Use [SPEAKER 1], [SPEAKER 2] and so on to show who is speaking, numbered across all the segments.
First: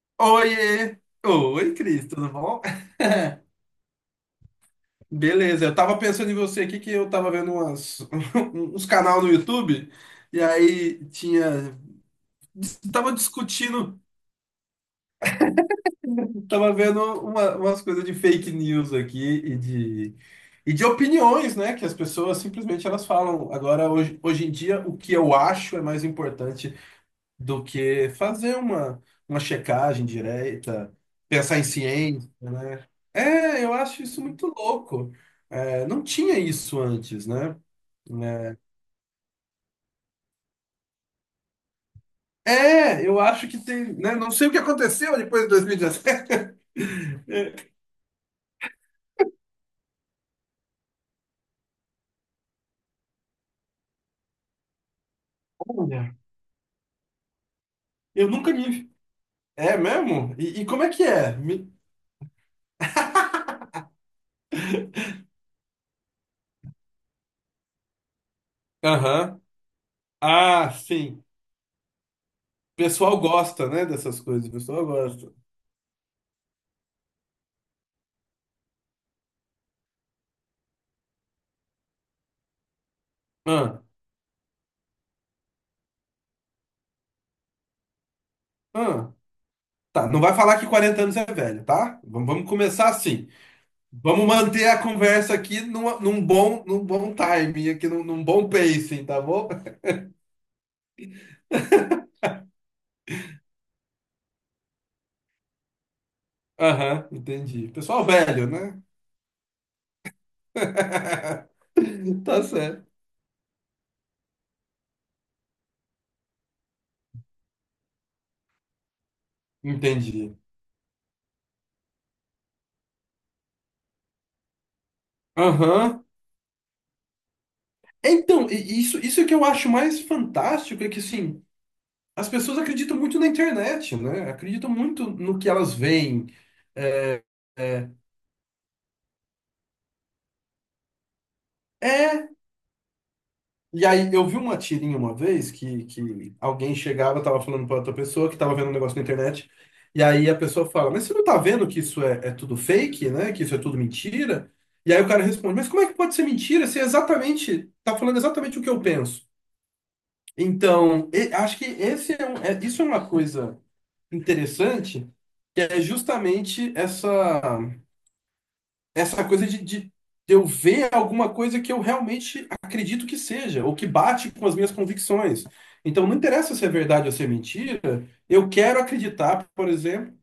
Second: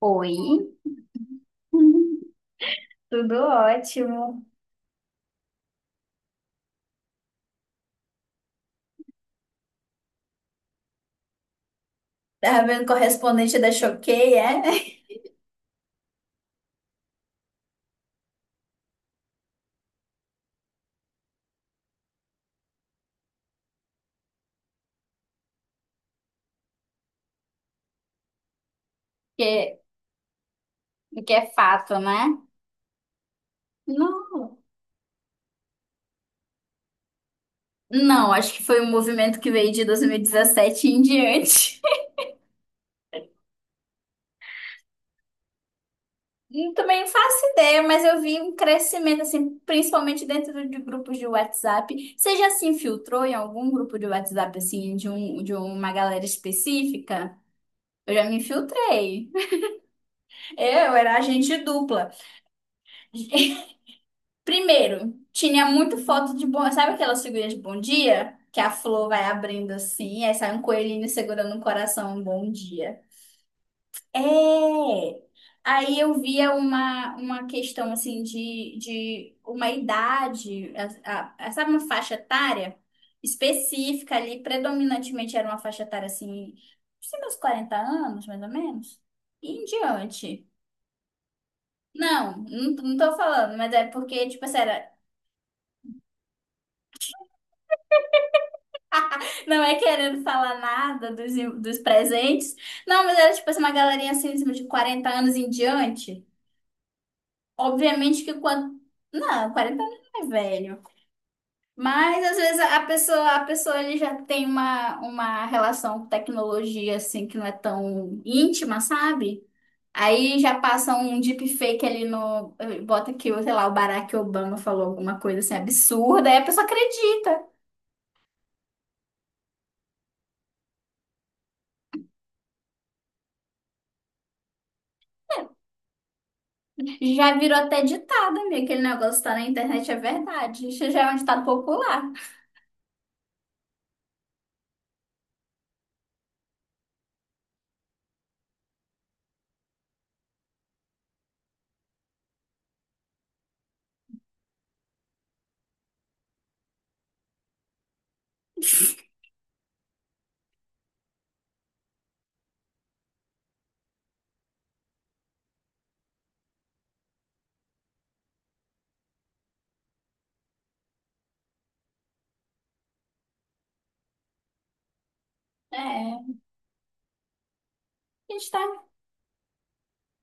[SPEAKER 1] Oi.
[SPEAKER 2] Oiê! Oi, Cris, tudo bom?
[SPEAKER 1] Tudo ótimo.
[SPEAKER 2] Beleza, eu tava pensando em você aqui que eu tava vendo umas, uns canal no YouTube e aí tinha.
[SPEAKER 1] Tá vendo
[SPEAKER 2] Tava
[SPEAKER 1] correspondente da
[SPEAKER 2] discutindo,
[SPEAKER 1] Choquei, é?
[SPEAKER 2] tava vendo umas coisas de fake news aqui e de opiniões, né? Que as pessoas simplesmente elas falam. Agora, hoje em dia, o que eu acho é mais importante do que fazer uma, uma
[SPEAKER 1] que,
[SPEAKER 2] checagem direta,
[SPEAKER 1] que é
[SPEAKER 2] pensar em
[SPEAKER 1] fato,
[SPEAKER 2] ciência,
[SPEAKER 1] né?
[SPEAKER 2] né? É, eu acho isso muito
[SPEAKER 1] Não.
[SPEAKER 2] louco. É, não tinha isso antes, né?
[SPEAKER 1] Não, acho que foi um movimento que veio de 2017 em diante.
[SPEAKER 2] É, é, eu acho que tem, né? Não sei o que aconteceu depois de 2017.
[SPEAKER 1] Eu também não faço
[SPEAKER 2] É,
[SPEAKER 1] ideia, mas eu vi um crescimento, assim, principalmente dentro de grupos de WhatsApp. Você já se infiltrou em algum grupo de WhatsApp, assim, de uma
[SPEAKER 2] olha,
[SPEAKER 1] galera específica? Eu já
[SPEAKER 2] eu
[SPEAKER 1] me
[SPEAKER 2] nunca me.
[SPEAKER 1] infiltrei.
[SPEAKER 2] É mesmo? E como é
[SPEAKER 1] Eu
[SPEAKER 2] que
[SPEAKER 1] era
[SPEAKER 2] é?
[SPEAKER 1] agente dupla. Primeiro, tinha muito foto de bom. Sabe aquelas figurinhas de bom dia? Que a flor vai
[SPEAKER 2] Aham.
[SPEAKER 1] abrindo assim, aí sai um
[SPEAKER 2] Ah,
[SPEAKER 1] coelhinho
[SPEAKER 2] sim.
[SPEAKER 1] segurando um coração, um bom
[SPEAKER 2] O
[SPEAKER 1] dia.
[SPEAKER 2] pessoal gosta, né, dessas coisas. O
[SPEAKER 1] É!
[SPEAKER 2] pessoal gosta.
[SPEAKER 1] Aí eu via uma questão assim de uma idade, sabe, uma faixa etária
[SPEAKER 2] Ah,
[SPEAKER 1] específica ali, predominantemente era uma faixa etária assim, assim, meus 40 anos, mais ou menos,
[SPEAKER 2] ah.
[SPEAKER 1] e em
[SPEAKER 2] Tá, não vai
[SPEAKER 1] diante.
[SPEAKER 2] falar que 40 anos é velho, tá? Vamos
[SPEAKER 1] Não,
[SPEAKER 2] vamos
[SPEAKER 1] não,
[SPEAKER 2] começar
[SPEAKER 1] não tô
[SPEAKER 2] assim.
[SPEAKER 1] falando, mas é
[SPEAKER 2] Vamos
[SPEAKER 1] porque, tipo assim,
[SPEAKER 2] manter a conversa aqui num bom, num bom timing, aqui num bom pacing, tá bom?
[SPEAKER 1] não é querendo falar nada dos, dos presentes. Não, mas era tipo assim, uma galerinha assim, de 40 anos em diante.
[SPEAKER 2] Aham, entendi. Pessoal
[SPEAKER 1] Obviamente que
[SPEAKER 2] velho,
[SPEAKER 1] quando.
[SPEAKER 2] né?
[SPEAKER 1] Não, 40 anos não é velho. Mas às
[SPEAKER 2] Tá
[SPEAKER 1] vezes
[SPEAKER 2] certo.
[SPEAKER 1] a pessoa ele já tem uma relação com tecnologia assim que não é tão íntima, sabe?
[SPEAKER 2] Entendi.
[SPEAKER 1] Aí já passa um deepfake ali no. Bota que, sei lá, o Barack Obama falou alguma coisa assim
[SPEAKER 2] Aham.
[SPEAKER 1] absurda, aí a pessoa acredita.
[SPEAKER 2] Então, isso é que eu acho mais fantástico, é que, assim, as pessoas acreditam muito na internet, né? Acreditam muito no que elas veem. É,
[SPEAKER 1] Já virou até
[SPEAKER 2] é,
[SPEAKER 1] ditado, amiga. Aquele negócio tá na internet é verdade. Isso já é um ditado popular.
[SPEAKER 2] é. E aí, eu vi uma tirinha uma vez que alguém chegava, tava falando pra outra pessoa que tava vendo um negócio na internet, e aí a pessoa fala, mas você não tá vendo que isso é tudo fake, né? Que isso é tudo mentira? E aí o cara responde, mas como é que pode ser mentira se é exatamente, tá falando exatamente o que eu penso? Então, acho que esse é, um- é- isso é uma coisa interessante, que é justamente essa coisa de eu ver alguma coisa que eu realmente acredito que seja, ou que bate com as minhas convicções.
[SPEAKER 1] É,
[SPEAKER 2] Então, não
[SPEAKER 1] a
[SPEAKER 2] interessa se é verdade ou se é mentira, eu
[SPEAKER 1] gente tá,
[SPEAKER 2] quero acreditar, por exemplo.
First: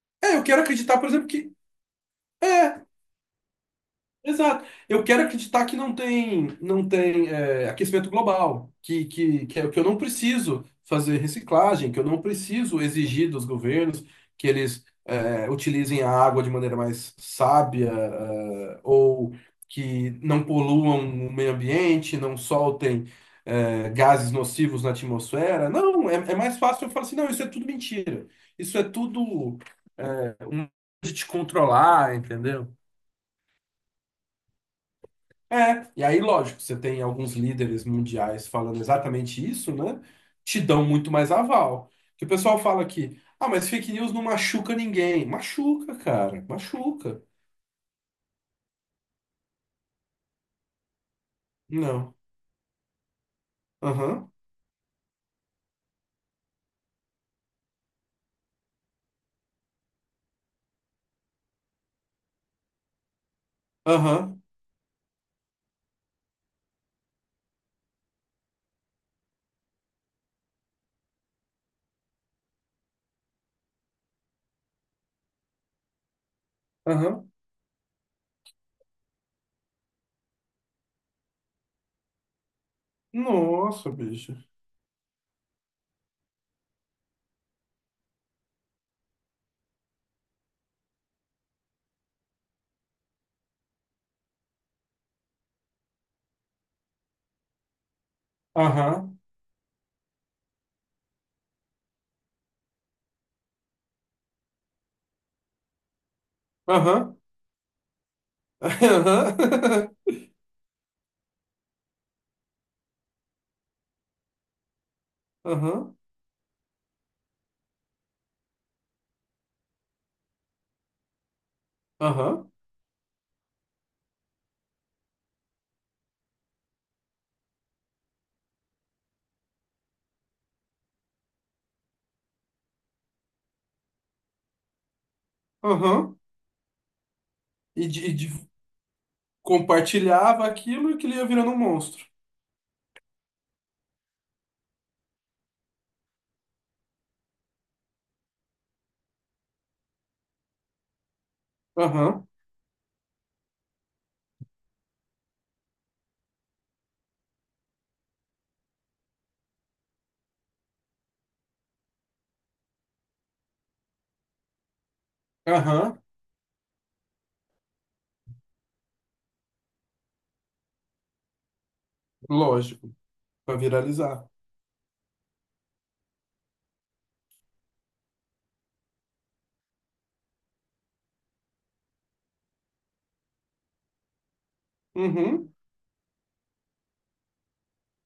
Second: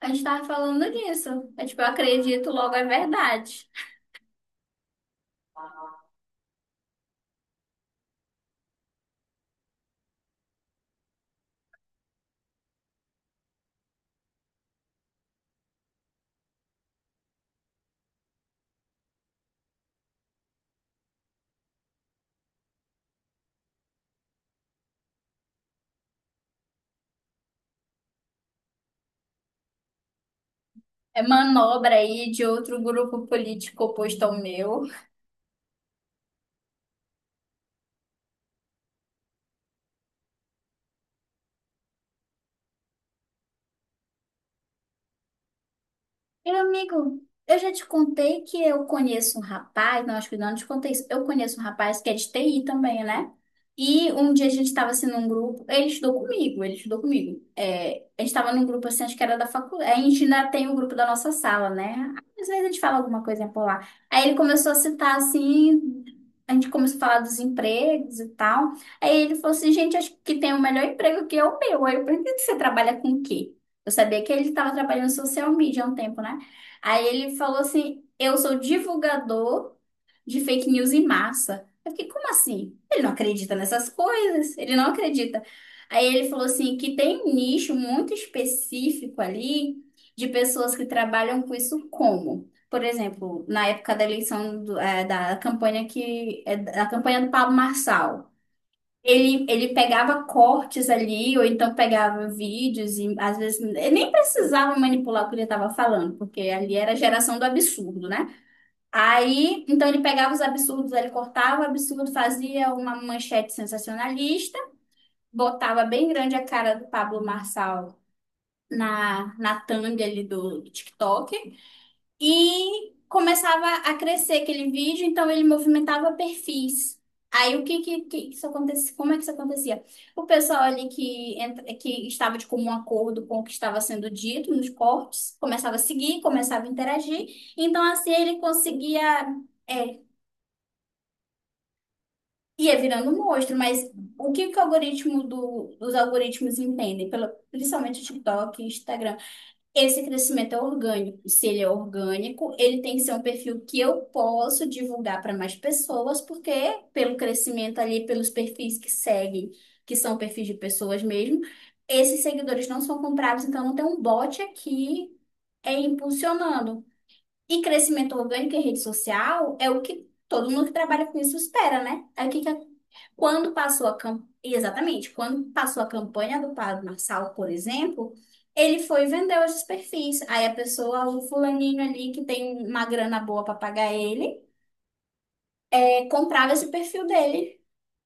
[SPEAKER 1] a gente
[SPEAKER 2] É, eu
[SPEAKER 1] tava
[SPEAKER 2] quero
[SPEAKER 1] falando
[SPEAKER 2] acreditar, por exemplo,
[SPEAKER 1] disso.
[SPEAKER 2] que.
[SPEAKER 1] É tipo, eu acredito, logo é verdade.
[SPEAKER 2] Exato. Eu quero acreditar que não tem aquecimento global, que eu não preciso fazer reciclagem, que eu não preciso exigir dos governos que eles utilizem a água de maneira mais sábia, ou que não poluam o meio ambiente, não soltem gases nocivos na atmosfera. Não, é mais fácil eu falar assim, não, isso é tudo mentira. Isso é tudo um modo de
[SPEAKER 1] É
[SPEAKER 2] te
[SPEAKER 1] manobra
[SPEAKER 2] controlar,
[SPEAKER 1] aí de
[SPEAKER 2] entendeu?
[SPEAKER 1] outro grupo político oposto ao meu.
[SPEAKER 2] É, e aí, lógico, você tem alguns líderes mundiais falando exatamente isso, né? Te dão muito mais aval. Que o pessoal fala que, ah, mas fake news não machuca ninguém. Machuca, cara,
[SPEAKER 1] Meu amigo,
[SPEAKER 2] machuca.
[SPEAKER 1] eu já te contei que eu conheço um rapaz, não, acho que não te contei isso. Eu conheço um rapaz que é
[SPEAKER 2] Não.
[SPEAKER 1] de TI também, né? E
[SPEAKER 2] Aham,
[SPEAKER 1] um dia a gente estava assim num grupo, ele estudou comigo. É, a gente estava num grupo assim, acho que era da faculdade. A gente ainda tem o grupo da nossa sala, né? Às vezes a gente fala alguma coisa por lá. Aí ele
[SPEAKER 2] aham,
[SPEAKER 1] começou a citar assim, a gente começou a falar dos empregos e tal. Aí ele falou assim, gente, acho que tem o melhor emprego que é o meu. Aí eu perguntei, você trabalha com o quê? Eu sabia que ele estava trabalhando em social media há um tempo, né? Aí
[SPEAKER 2] aham.
[SPEAKER 1] ele falou assim: eu sou divulgador de fake news em massa. Eu fiquei, como assim?
[SPEAKER 2] Nossa, bicho.
[SPEAKER 1] Ele não acredita. Aí ele falou assim: que tem um nicho muito específico ali de pessoas que trabalham com isso como? Por exemplo, na época da eleição do- eh, da campanha que é da campanha do Pablo Marçal.
[SPEAKER 2] Aham,
[SPEAKER 1] Ele pegava cortes ali, ou então pegava vídeos, e às vezes ele nem precisava manipular o que ele estava falando, porque ali era a
[SPEAKER 2] aham,
[SPEAKER 1] geração do absurdo, né? Aí, então ele pegava os absurdos, ele cortava o absurdo, fazia uma manchete sensacionalista, botava
[SPEAKER 2] aham,
[SPEAKER 1] bem grande a cara do Pablo Marçal na thumb ali do TikTok,
[SPEAKER 2] aham, aham,
[SPEAKER 1] e começava a crescer aquele vídeo, então ele movimentava perfis. Aí que isso acontecia? Como é que isso acontecia? O pessoal ali que estava de comum acordo com o que estava sendo dito nos cortes, começava a
[SPEAKER 2] aham.
[SPEAKER 1] seguir, começava a interagir. Então
[SPEAKER 2] E de,
[SPEAKER 1] assim
[SPEAKER 2] e
[SPEAKER 1] ele
[SPEAKER 2] de-
[SPEAKER 1] conseguia é,
[SPEAKER 2] compartilhava aquilo e aquilo ia virando um monstro.
[SPEAKER 1] ia virando um monstro, mas o que que o algoritmo do, os algoritmos entendem, pelo, principalmente o TikTok, e Instagram esse crescimento é orgânico. Se ele é
[SPEAKER 2] Aham,
[SPEAKER 1] orgânico, ele tem que ser um perfil que eu posso divulgar para mais pessoas, porque pelo crescimento ali, pelos perfis que seguem, que são perfis de pessoas mesmo, esses seguidores não são comprados, então não tem um bot aqui é
[SPEAKER 2] aham,
[SPEAKER 1] impulsionando. E crescimento orgânico em rede social é o que todo mundo que trabalha com isso espera, né? Aí o que que
[SPEAKER 2] lógico,
[SPEAKER 1] quando
[SPEAKER 2] pra
[SPEAKER 1] passou a cam...
[SPEAKER 2] viralizar.
[SPEAKER 1] Exatamente, quando passou a campanha do Pablo Marçal, por exemplo, ele foi e vendeu esses perfis. Aí a pessoa, o fulaninho ali que tem uma grana boa para pagar ele,
[SPEAKER 2] Uhum.
[SPEAKER 1] comprava esse perfil dele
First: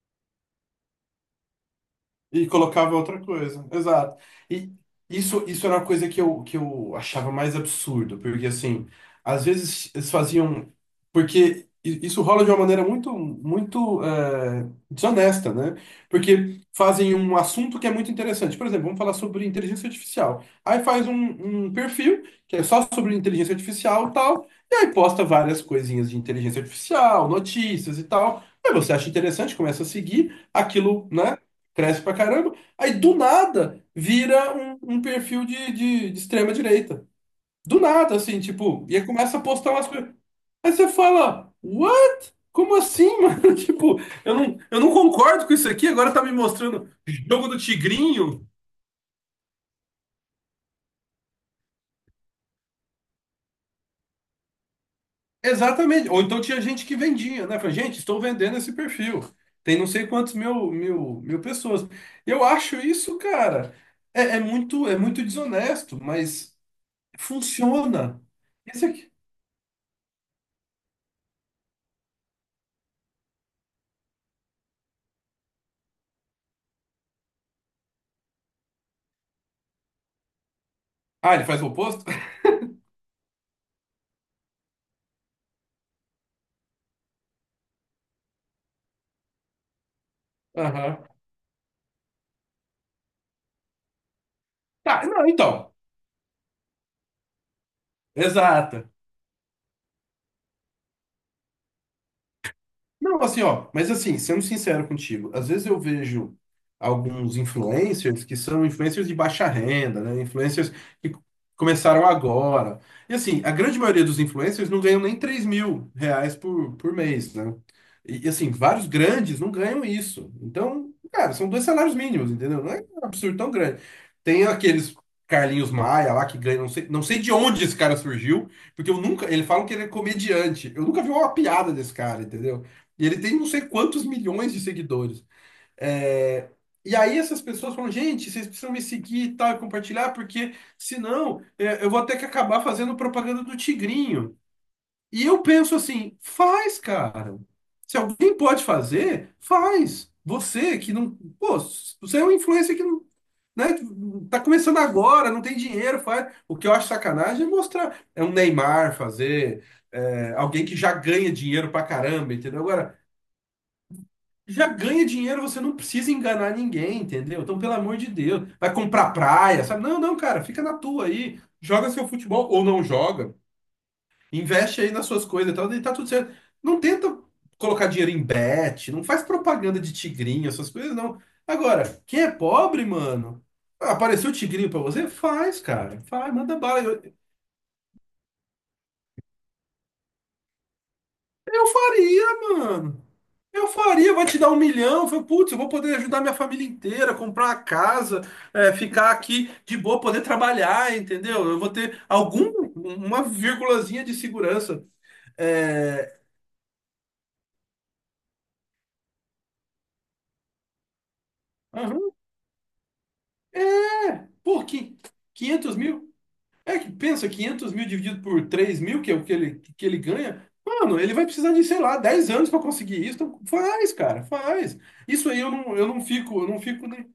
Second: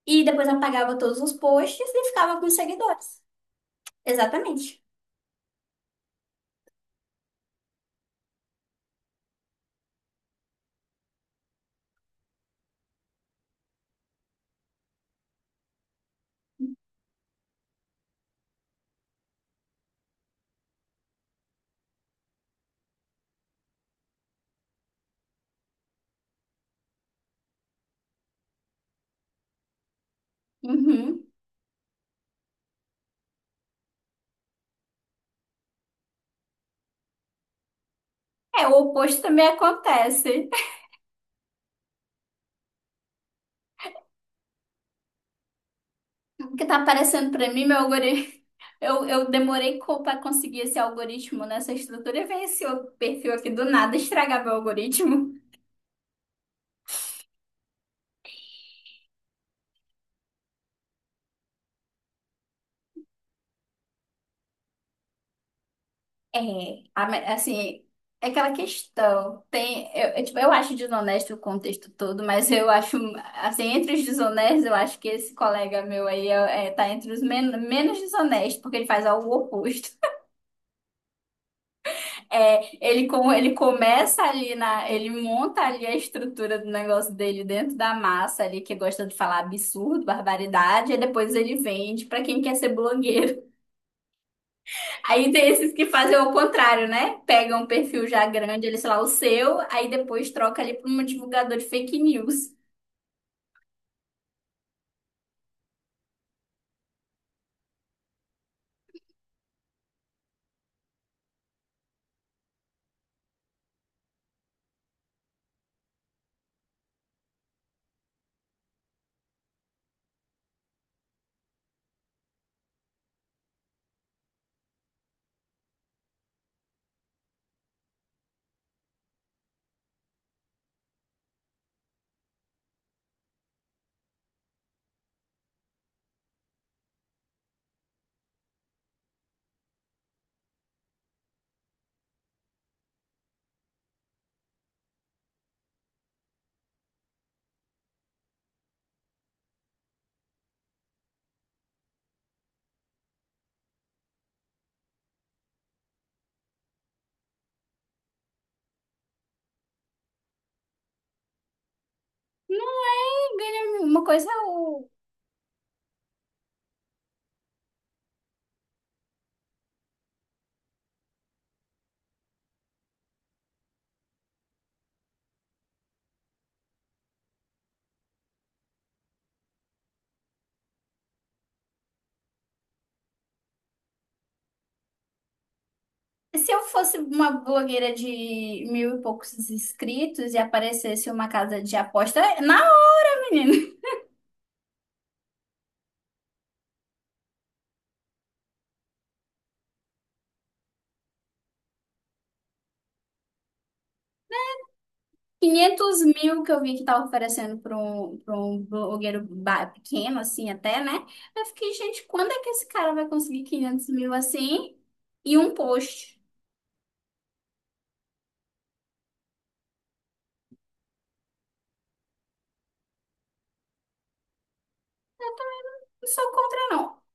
[SPEAKER 1] e depois apagava todos os posts e ficava com
[SPEAKER 2] E
[SPEAKER 1] os
[SPEAKER 2] colocava outra
[SPEAKER 1] seguidores.
[SPEAKER 2] coisa, exato. E
[SPEAKER 1] Exatamente.
[SPEAKER 2] isso era uma coisa que eu achava mais absurdo, porque assim, às vezes eles faziam. Porque isso rola de uma maneira muito, muito desonesta, né? Porque fazem um assunto que é muito interessante. Por exemplo, vamos falar sobre inteligência artificial. Aí faz um perfil que é só sobre inteligência artificial e tal, e aí posta várias coisinhas de inteligência artificial, notícias e tal. Aí você acha interessante, começa a seguir aquilo,
[SPEAKER 1] Uhum.
[SPEAKER 2] né? Cresce pra caramba. Aí do nada vira um perfil de extrema direita. Do nada, assim,
[SPEAKER 1] É, o
[SPEAKER 2] tipo, e aí
[SPEAKER 1] oposto
[SPEAKER 2] começa a
[SPEAKER 1] também
[SPEAKER 2] postar umas coisas.
[SPEAKER 1] acontece.
[SPEAKER 2] Aí você fala, what? Como assim, mano? Tipo, eu não concordo com isso aqui, agora tá me
[SPEAKER 1] O que tá
[SPEAKER 2] mostrando
[SPEAKER 1] aparecendo
[SPEAKER 2] jogo
[SPEAKER 1] para
[SPEAKER 2] do
[SPEAKER 1] mim, meu algoritmo,
[SPEAKER 2] Tigrinho.
[SPEAKER 1] eu demorei para conseguir esse algoritmo nessa estrutura e veio esse outro perfil aqui do nada estragar meu algoritmo.
[SPEAKER 2] Exatamente. Ou então tinha gente que vendia, né? Falei, gente, estou vendendo esse perfil. Tem não sei quantos mil, mil, mil pessoas. Eu acho isso, cara, é muito, é muito desonesto,
[SPEAKER 1] É,
[SPEAKER 2] mas
[SPEAKER 1] a me- assim,
[SPEAKER 2] funciona.
[SPEAKER 1] é aquela
[SPEAKER 2] Isso.
[SPEAKER 1] questão. Tem, tipo, eu acho desonesto o contexto todo, mas eu acho, assim, entre os desonestos, eu acho que esse colega meu aí é, tá entre os menos desonestos, porque ele faz algo oposto.
[SPEAKER 2] Ah, ele faz o oposto?
[SPEAKER 1] Ele começa ali na, ele monta ali a estrutura do negócio dele dentro da massa ali, que gosta de falar absurdo, barbaridade, e
[SPEAKER 2] Aham.
[SPEAKER 1] depois ele vende pra quem quer ser blogueiro.
[SPEAKER 2] Tá, não,
[SPEAKER 1] Aí tem esses
[SPEAKER 2] então.
[SPEAKER 1] que fazem o contrário, né? Pegam um perfil já grande, ele,
[SPEAKER 2] Exato.
[SPEAKER 1] sei lá, o seu, aí depois troca ali para um divulgador de fake news.
[SPEAKER 2] Não, assim, ó, mas assim, sendo sincero contigo, às vezes eu vejo alguns influencers que são influencers de baixa renda, né? Influencers que começaram agora. E assim, a grande maioria dos influencers não ganham nem R$ 3.000 por mês, né? Assim, vários grandes não ganham isso. Então, cara, são 2 salários mínimos, entendeu? Não é um absurdo tão grande. Tem aqueles Carlinhos Maia lá que ganha, não sei de onde esse cara surgiu, porque eu nunca, ele fala que ele é comediante. Eu nunca vi uma piada desse cara, entendeu? E ele tem não sei quantos milhões de seguidores. É. E aí essas pessoas falam, gente, vocês precisam me seguir e tal, e compartilhar, porque senão eu vou ter que acabar fazendo propaganda do Tigrinho. E eu penso assim, faz, cara. Se alguém pode fazer, faz. Você que não. Pô, você é um influencer que não. Né? Tá começando agora, não tem dinheiro, faz. O que eu acho sacanagem é mostrar. É um Neymar fazer, alguém que já ganha dinheiro pra caramba, entendeu?
[SPEAKER 1] Não
[SPEAKER 2] Agora,
[SPEAKER 1] é ganha uma coisa. É
[SPEAKER 2] já
[SPEAKER 1] o-
[SPEAKER 2] ganha dinheiro, você não precisa enganar ninguém, entendeu? Então, pelo amor de Deus, vai comprar praia, sabe? Não, não, cara, fica na tua aí, joga seu futebol ou não joga, investe aí nas suas coisas e tal, e tá tudo certo. Não tenta colocar dinheiro em bet, não faz propaganda de tigrinho, essas coisas, não. Agora, quem é pobre, mano, apareceu tigrinho pra você? Faz, cara, faz,
[SPEAKER 1] se
[SPEAKER 2] manda
[SPEAKER 1] eu
[SPEAKER 2] bala.
[SPEAKER 1] fosse
[SPEAKER 2] Eu,
[SPEAKER 1] uma blogueira de mil e poucos inscritos e aparecesse uma casa
[SPEAKER 2] eu
[SPEAKER 1] de aposta,
[SPEAKER 2] faria,
[SPEAKER 1] é na
[SPEAKER 2] mano.
[SPEAKER 1] hora,
[SPEAKER 2] Eu
[SPEAKER 1] menino.
[SPEAKER 2] faria, vai te dar 1 milhão. Eu falei, putz, eu vou poder ajudar minha família inteira, comprar uma casa, ficar aqui de boa, poder trabalhar, entendeu? Eu vou ter algum, uma vírgulazinha de segurança.
[SPEAKER 1] Quinhentos
[SPEAKER 2] É,
[SPEAKER 1] mil que eu vi que tava oferecendo para um pequeno, assim, até, né? Eu fiquei, gente,
[SPEAKER 2] aham,
[SPEAKER 1] quando é que esse cara vai conseguir 500 mil
[SPEAKER 2] é, pô,
[SPEAKER 1] assim e um
[SPEAKER 2] 500 mil?
[SPEAKER 1] post?
[SPEAKER 2] É, que pensa, 500 mil dividido por 3 mil, que é o que ele ganha. Mano, ele vai precisar de, sei lá, 10 anos para conseguir isso. Então faz, cara, faz. Isso aí
[SPEAKER 1] Não sou
[SPEAKER 2] eu não
[SPEAKER 1] contra,
[SPEAKER 2] fico
[SPEAKER 1] não.
[SPEAKER 2] nem.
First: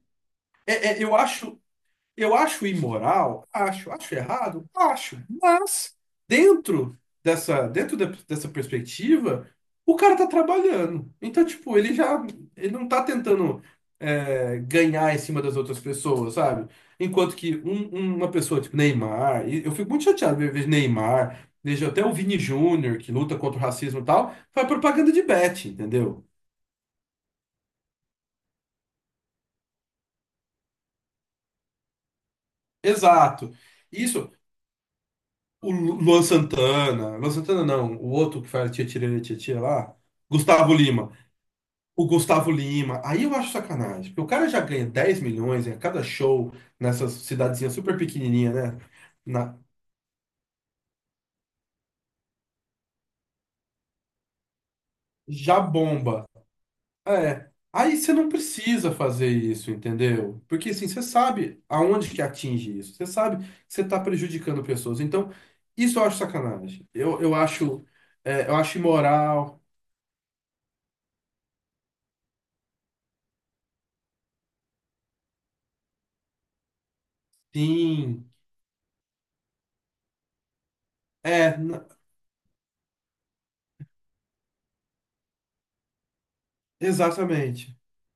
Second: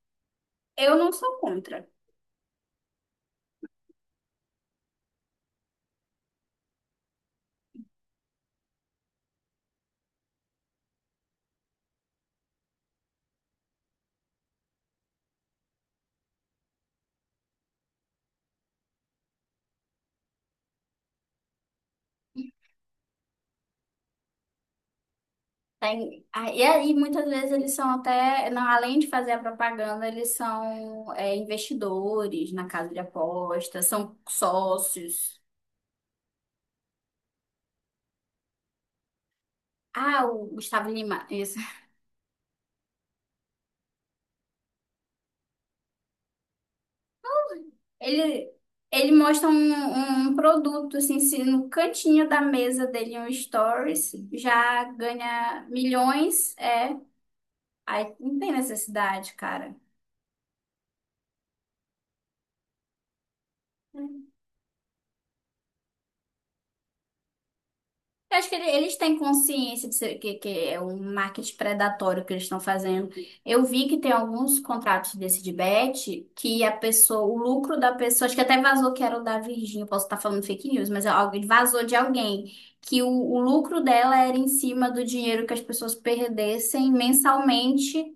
[SPEAKER 2] É,
[SPEAKER 1] Eu
[SPEAKER 2] é,
[SPEAKER 1] não
[SPEAKER 2] eu
[SPEAKER 1] sou
[SPEAKER 2] acho,
[SPEAKER 1] contra.
[SPEAKER 2] Eu acho imoral, acho, acho errado, acho, mas dentro dessa, dentro de- dessa perspectiva, o cara tá trabalhando. Então, tipo, ele já, ele não tá tentando ganhar em cima das outras pessoas, sabe? Enquanto que uma pessoa tipo Neymar, e eu fico muito chateado ver Neymar, vejo até o Vini Júnior, que luta contra o racismo e tal, faz propaganda de bet, entendeu?
[SPEAKER 1] Tem, ah, e aí, muitas vezes, eles são até, não, além de fazer a propaganda, investidores na casa de
[SPEAKER 2] Exato.
[SPEAKER 1] apostas, são
[SPEAKER 2] Isso.
[SPEAKER 1] sócios.
[SPEAKER 2] O Luan Santana, Luan Santana não, o outro que faz tia tirana tia tia lá,
[SPEAKER 1] Ah, o
[SPEAKER 2] Gustavo
[SPEAKER 1] Gustavo
[SPEAKER 2] Lima.
[SPEAKER 1] Lima, isso.
[SPEAKER 2] O Gustavo Lima, aí eu acho sacanagem, porque o cara já ganha 10 milhões em cada show nessas cidadezinha super
[SPEAKER 1] Ele,
[SPEAKER 2] pequenininha, né?
[SPEAKER 1] ele mostra
[SPEAKER 2] Na,
[SPEAKER 1] um produto, assim, se no cantinho da mesa dele, um stories, já
[SPEAKER 2] já
[SPEAKER 1] ganha
[SPEAKER 2] bomba.
[SPEAKER 1] milhões, é.
[SPEAKER 2] É, aí você
[SPEAKER 1] Aí
[SPEAKER 2] não
[SPEAKER 1] não tem
[SPEAKER 2] precisa fazer
[SPEAKER 1] necessidade,
[SPEAKER 2] isso,
[SPEAKER 1] cara.
[SPEAKER 2] entendeu? Porque assim, você sabe aonde que atinge isso, você sabe que você está prejudicando pessoas. Então, isso eu acho sacanagem. Eu acho,
[SPEAKER 1] Eu acho
[SPEAKER 2] eu
[SPEAKER 1] que
[SPEAKER 2] acho
[SPEAKER 1] eles têm
[SPEAKER 2] imoral,
[SPEAKER 1] consciência que é um marketing predatório que eles estão fazendo. Eu vi que tem alguns contratos desse de bet que a pessoa, o lucro da pessoa,
[SPEAKER 2] sim.
[SPEAKER 1] acho que até vazou que era o da Virgínia, eu posso estar falando fake news, mas é algo-
[SPEAKER 2] É,
[SPEAKER 1] vazou de alguém, que o lucro dela era em cima do dinheiro que as pessoas perdessem
[SPEAKER 2] exatamente,
[SPEAKER 1] mensalmente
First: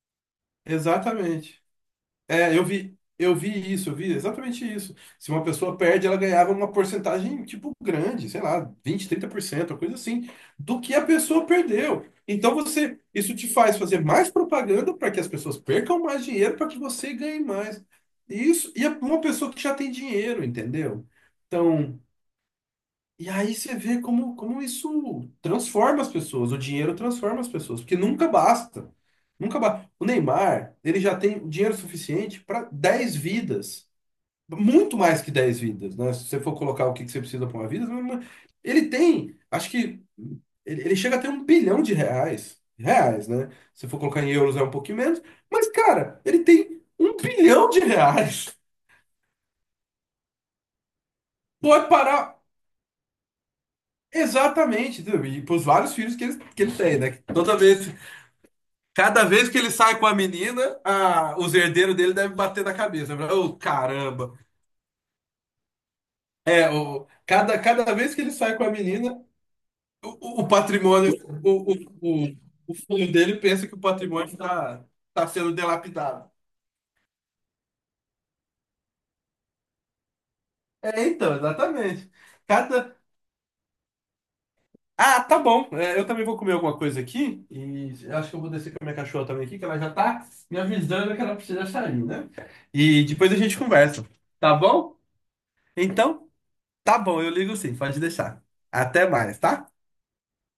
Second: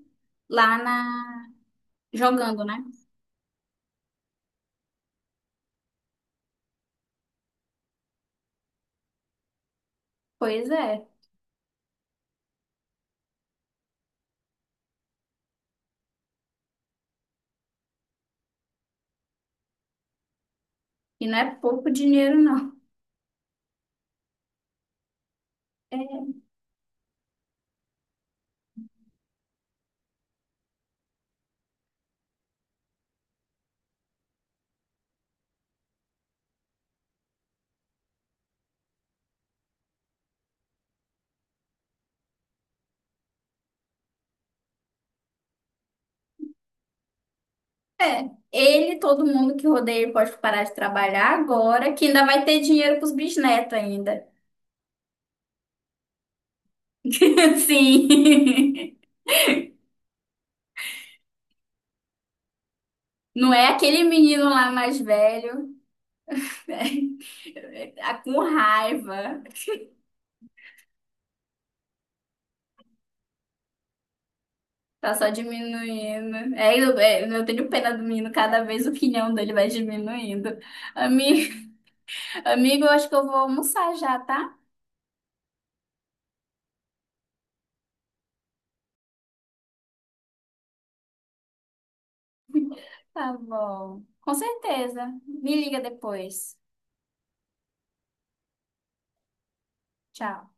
[SPEAKER 1] lá na,
[SPEAKER 2] exatamente. É,
[SPEAKER 1] jogando,
[SPEAKER 2] eu
[SPEAKER 1] né?
[SPEAKER 2] vi, eu vi isso, eu vi exatamente isso. Se uma pessoa perde, ela ganhava uma porcentagem, tipo, grande, sei lá, vinte trinta por cento uma coisa assim,
[SPEAKER 1] Pois
[SPEAKER 2] do que a
[SPEAKER 1] é.
[SPEAKER 2] pessoa perdeu. Então você, isso te faz fazer mais propaganda para que as pessoas percam mais dinheiro, para que você ganhe mais. E isso, e é uma pessoa que já tem dinheiro, entendeu?
[SPEAKER 1] E não é pouco
[SPEAKER 2] Então,
[SPEAKER 1] dinheiro, não.
[SPEAKER 2] e aí você vê como isso transforma as
[SPEAKER 1] É.
[SPEAKER 2] pessoas, o dinheiro transforma as pessoas, porque nunca basta. Nunca basta. O Neymar, ele já tem dinheiro suficiente para 10 vidas, muito mais que 10 vidas, né? Se você for colocar o que que você precisa para uma vida, mas- ele tem, acho que ele chega a ter 1 bilhão de reais, reais, né? Se for colocar em euros é um pouquinho menos, mas cara, ele tem um bilhão de
[SPEAKER 1] É,
[SPEAKER 2] reais.
[SPEAKER 1] ele, todo mundo que rodeia ele pode parar de trabalhar
[SPEAKER 2] Pode
[SPEAKER 1] agora, que ainda
[SPEAKER 2] parar.
[SPEAKER 1] vai ter dinheiro pros bisnetos ainda.
[SPEAKER 2] Exatamente, entendeu? E pros vários filhos que ele tem, né? Toda vez,
[SPEAKER 1] Sim.
[SPEAKER 2] cada vez que ele sai com a menina, a, os herdeiros dele devem bater na cabeça.
[SPEAKER 1] Não
[SPEAKER 2] Oh,
[SPEAKER 1] é aquele
[SPEAKER 2] caramba!
[SPEAKER 1] menino lá mais velho,
[SPEAKER 2] É, o, cada,
[SPEAKER 1] é,
[SPEAKER 2] cada
[SPEAKER 1] tá
[SPEAKER 2] vez que ele
[SPEAKER 1] com
[SPEAKER 2] sai com a menina,
[SPEAKER 1] raiva,
[SPEAKER 2] o, o patrimônio, o, o, o, o filho dele pensa que o patrimônio está tá
[SPEAKER 1] tá
[SPEAKER 2] tá
[SPEAKER 1] só
[SPEAKER 2] sendo dilapidado.
[SPEAKER 1] diminuindo. É, eu tenho pena do menino, cada vez o quinhão dele vai diminuindo.
[SPEAKER 2] É, então,
[SPEAKER 1] Amigo,
[SPEAKER 2] exatamente.
[SPEAKER 1] amigo, eu
[SPEAKER 2] Cada
[SPEAKER 1] acho que eu vou almoçar já, tá?
[SPEAKER 2] Ah, tá bom. É, eu também vou comer alguma coisa aqui. E acho que eu vou descer com a minha cachorra também aqui, que ela já tá me avisando que ela precisa sair, né? E
[SPEAKER 1] Tá
[SPEAKER 2] depois a gente
[SPEAKER 1] bom.
[SPEAKER 2] conversa.
[SPEAKER 1] Com
[SPEAKER 2] Tá bom?
[SPEAKER 1] certeza. Me liga
[SPEAKER 2] Então,
[SPEAKER 1] depois.
[SPEAKER 2] tá bom, eu ligo sim, pode deixar. Até mais, tá?
[SPEAKER 1] Tchau.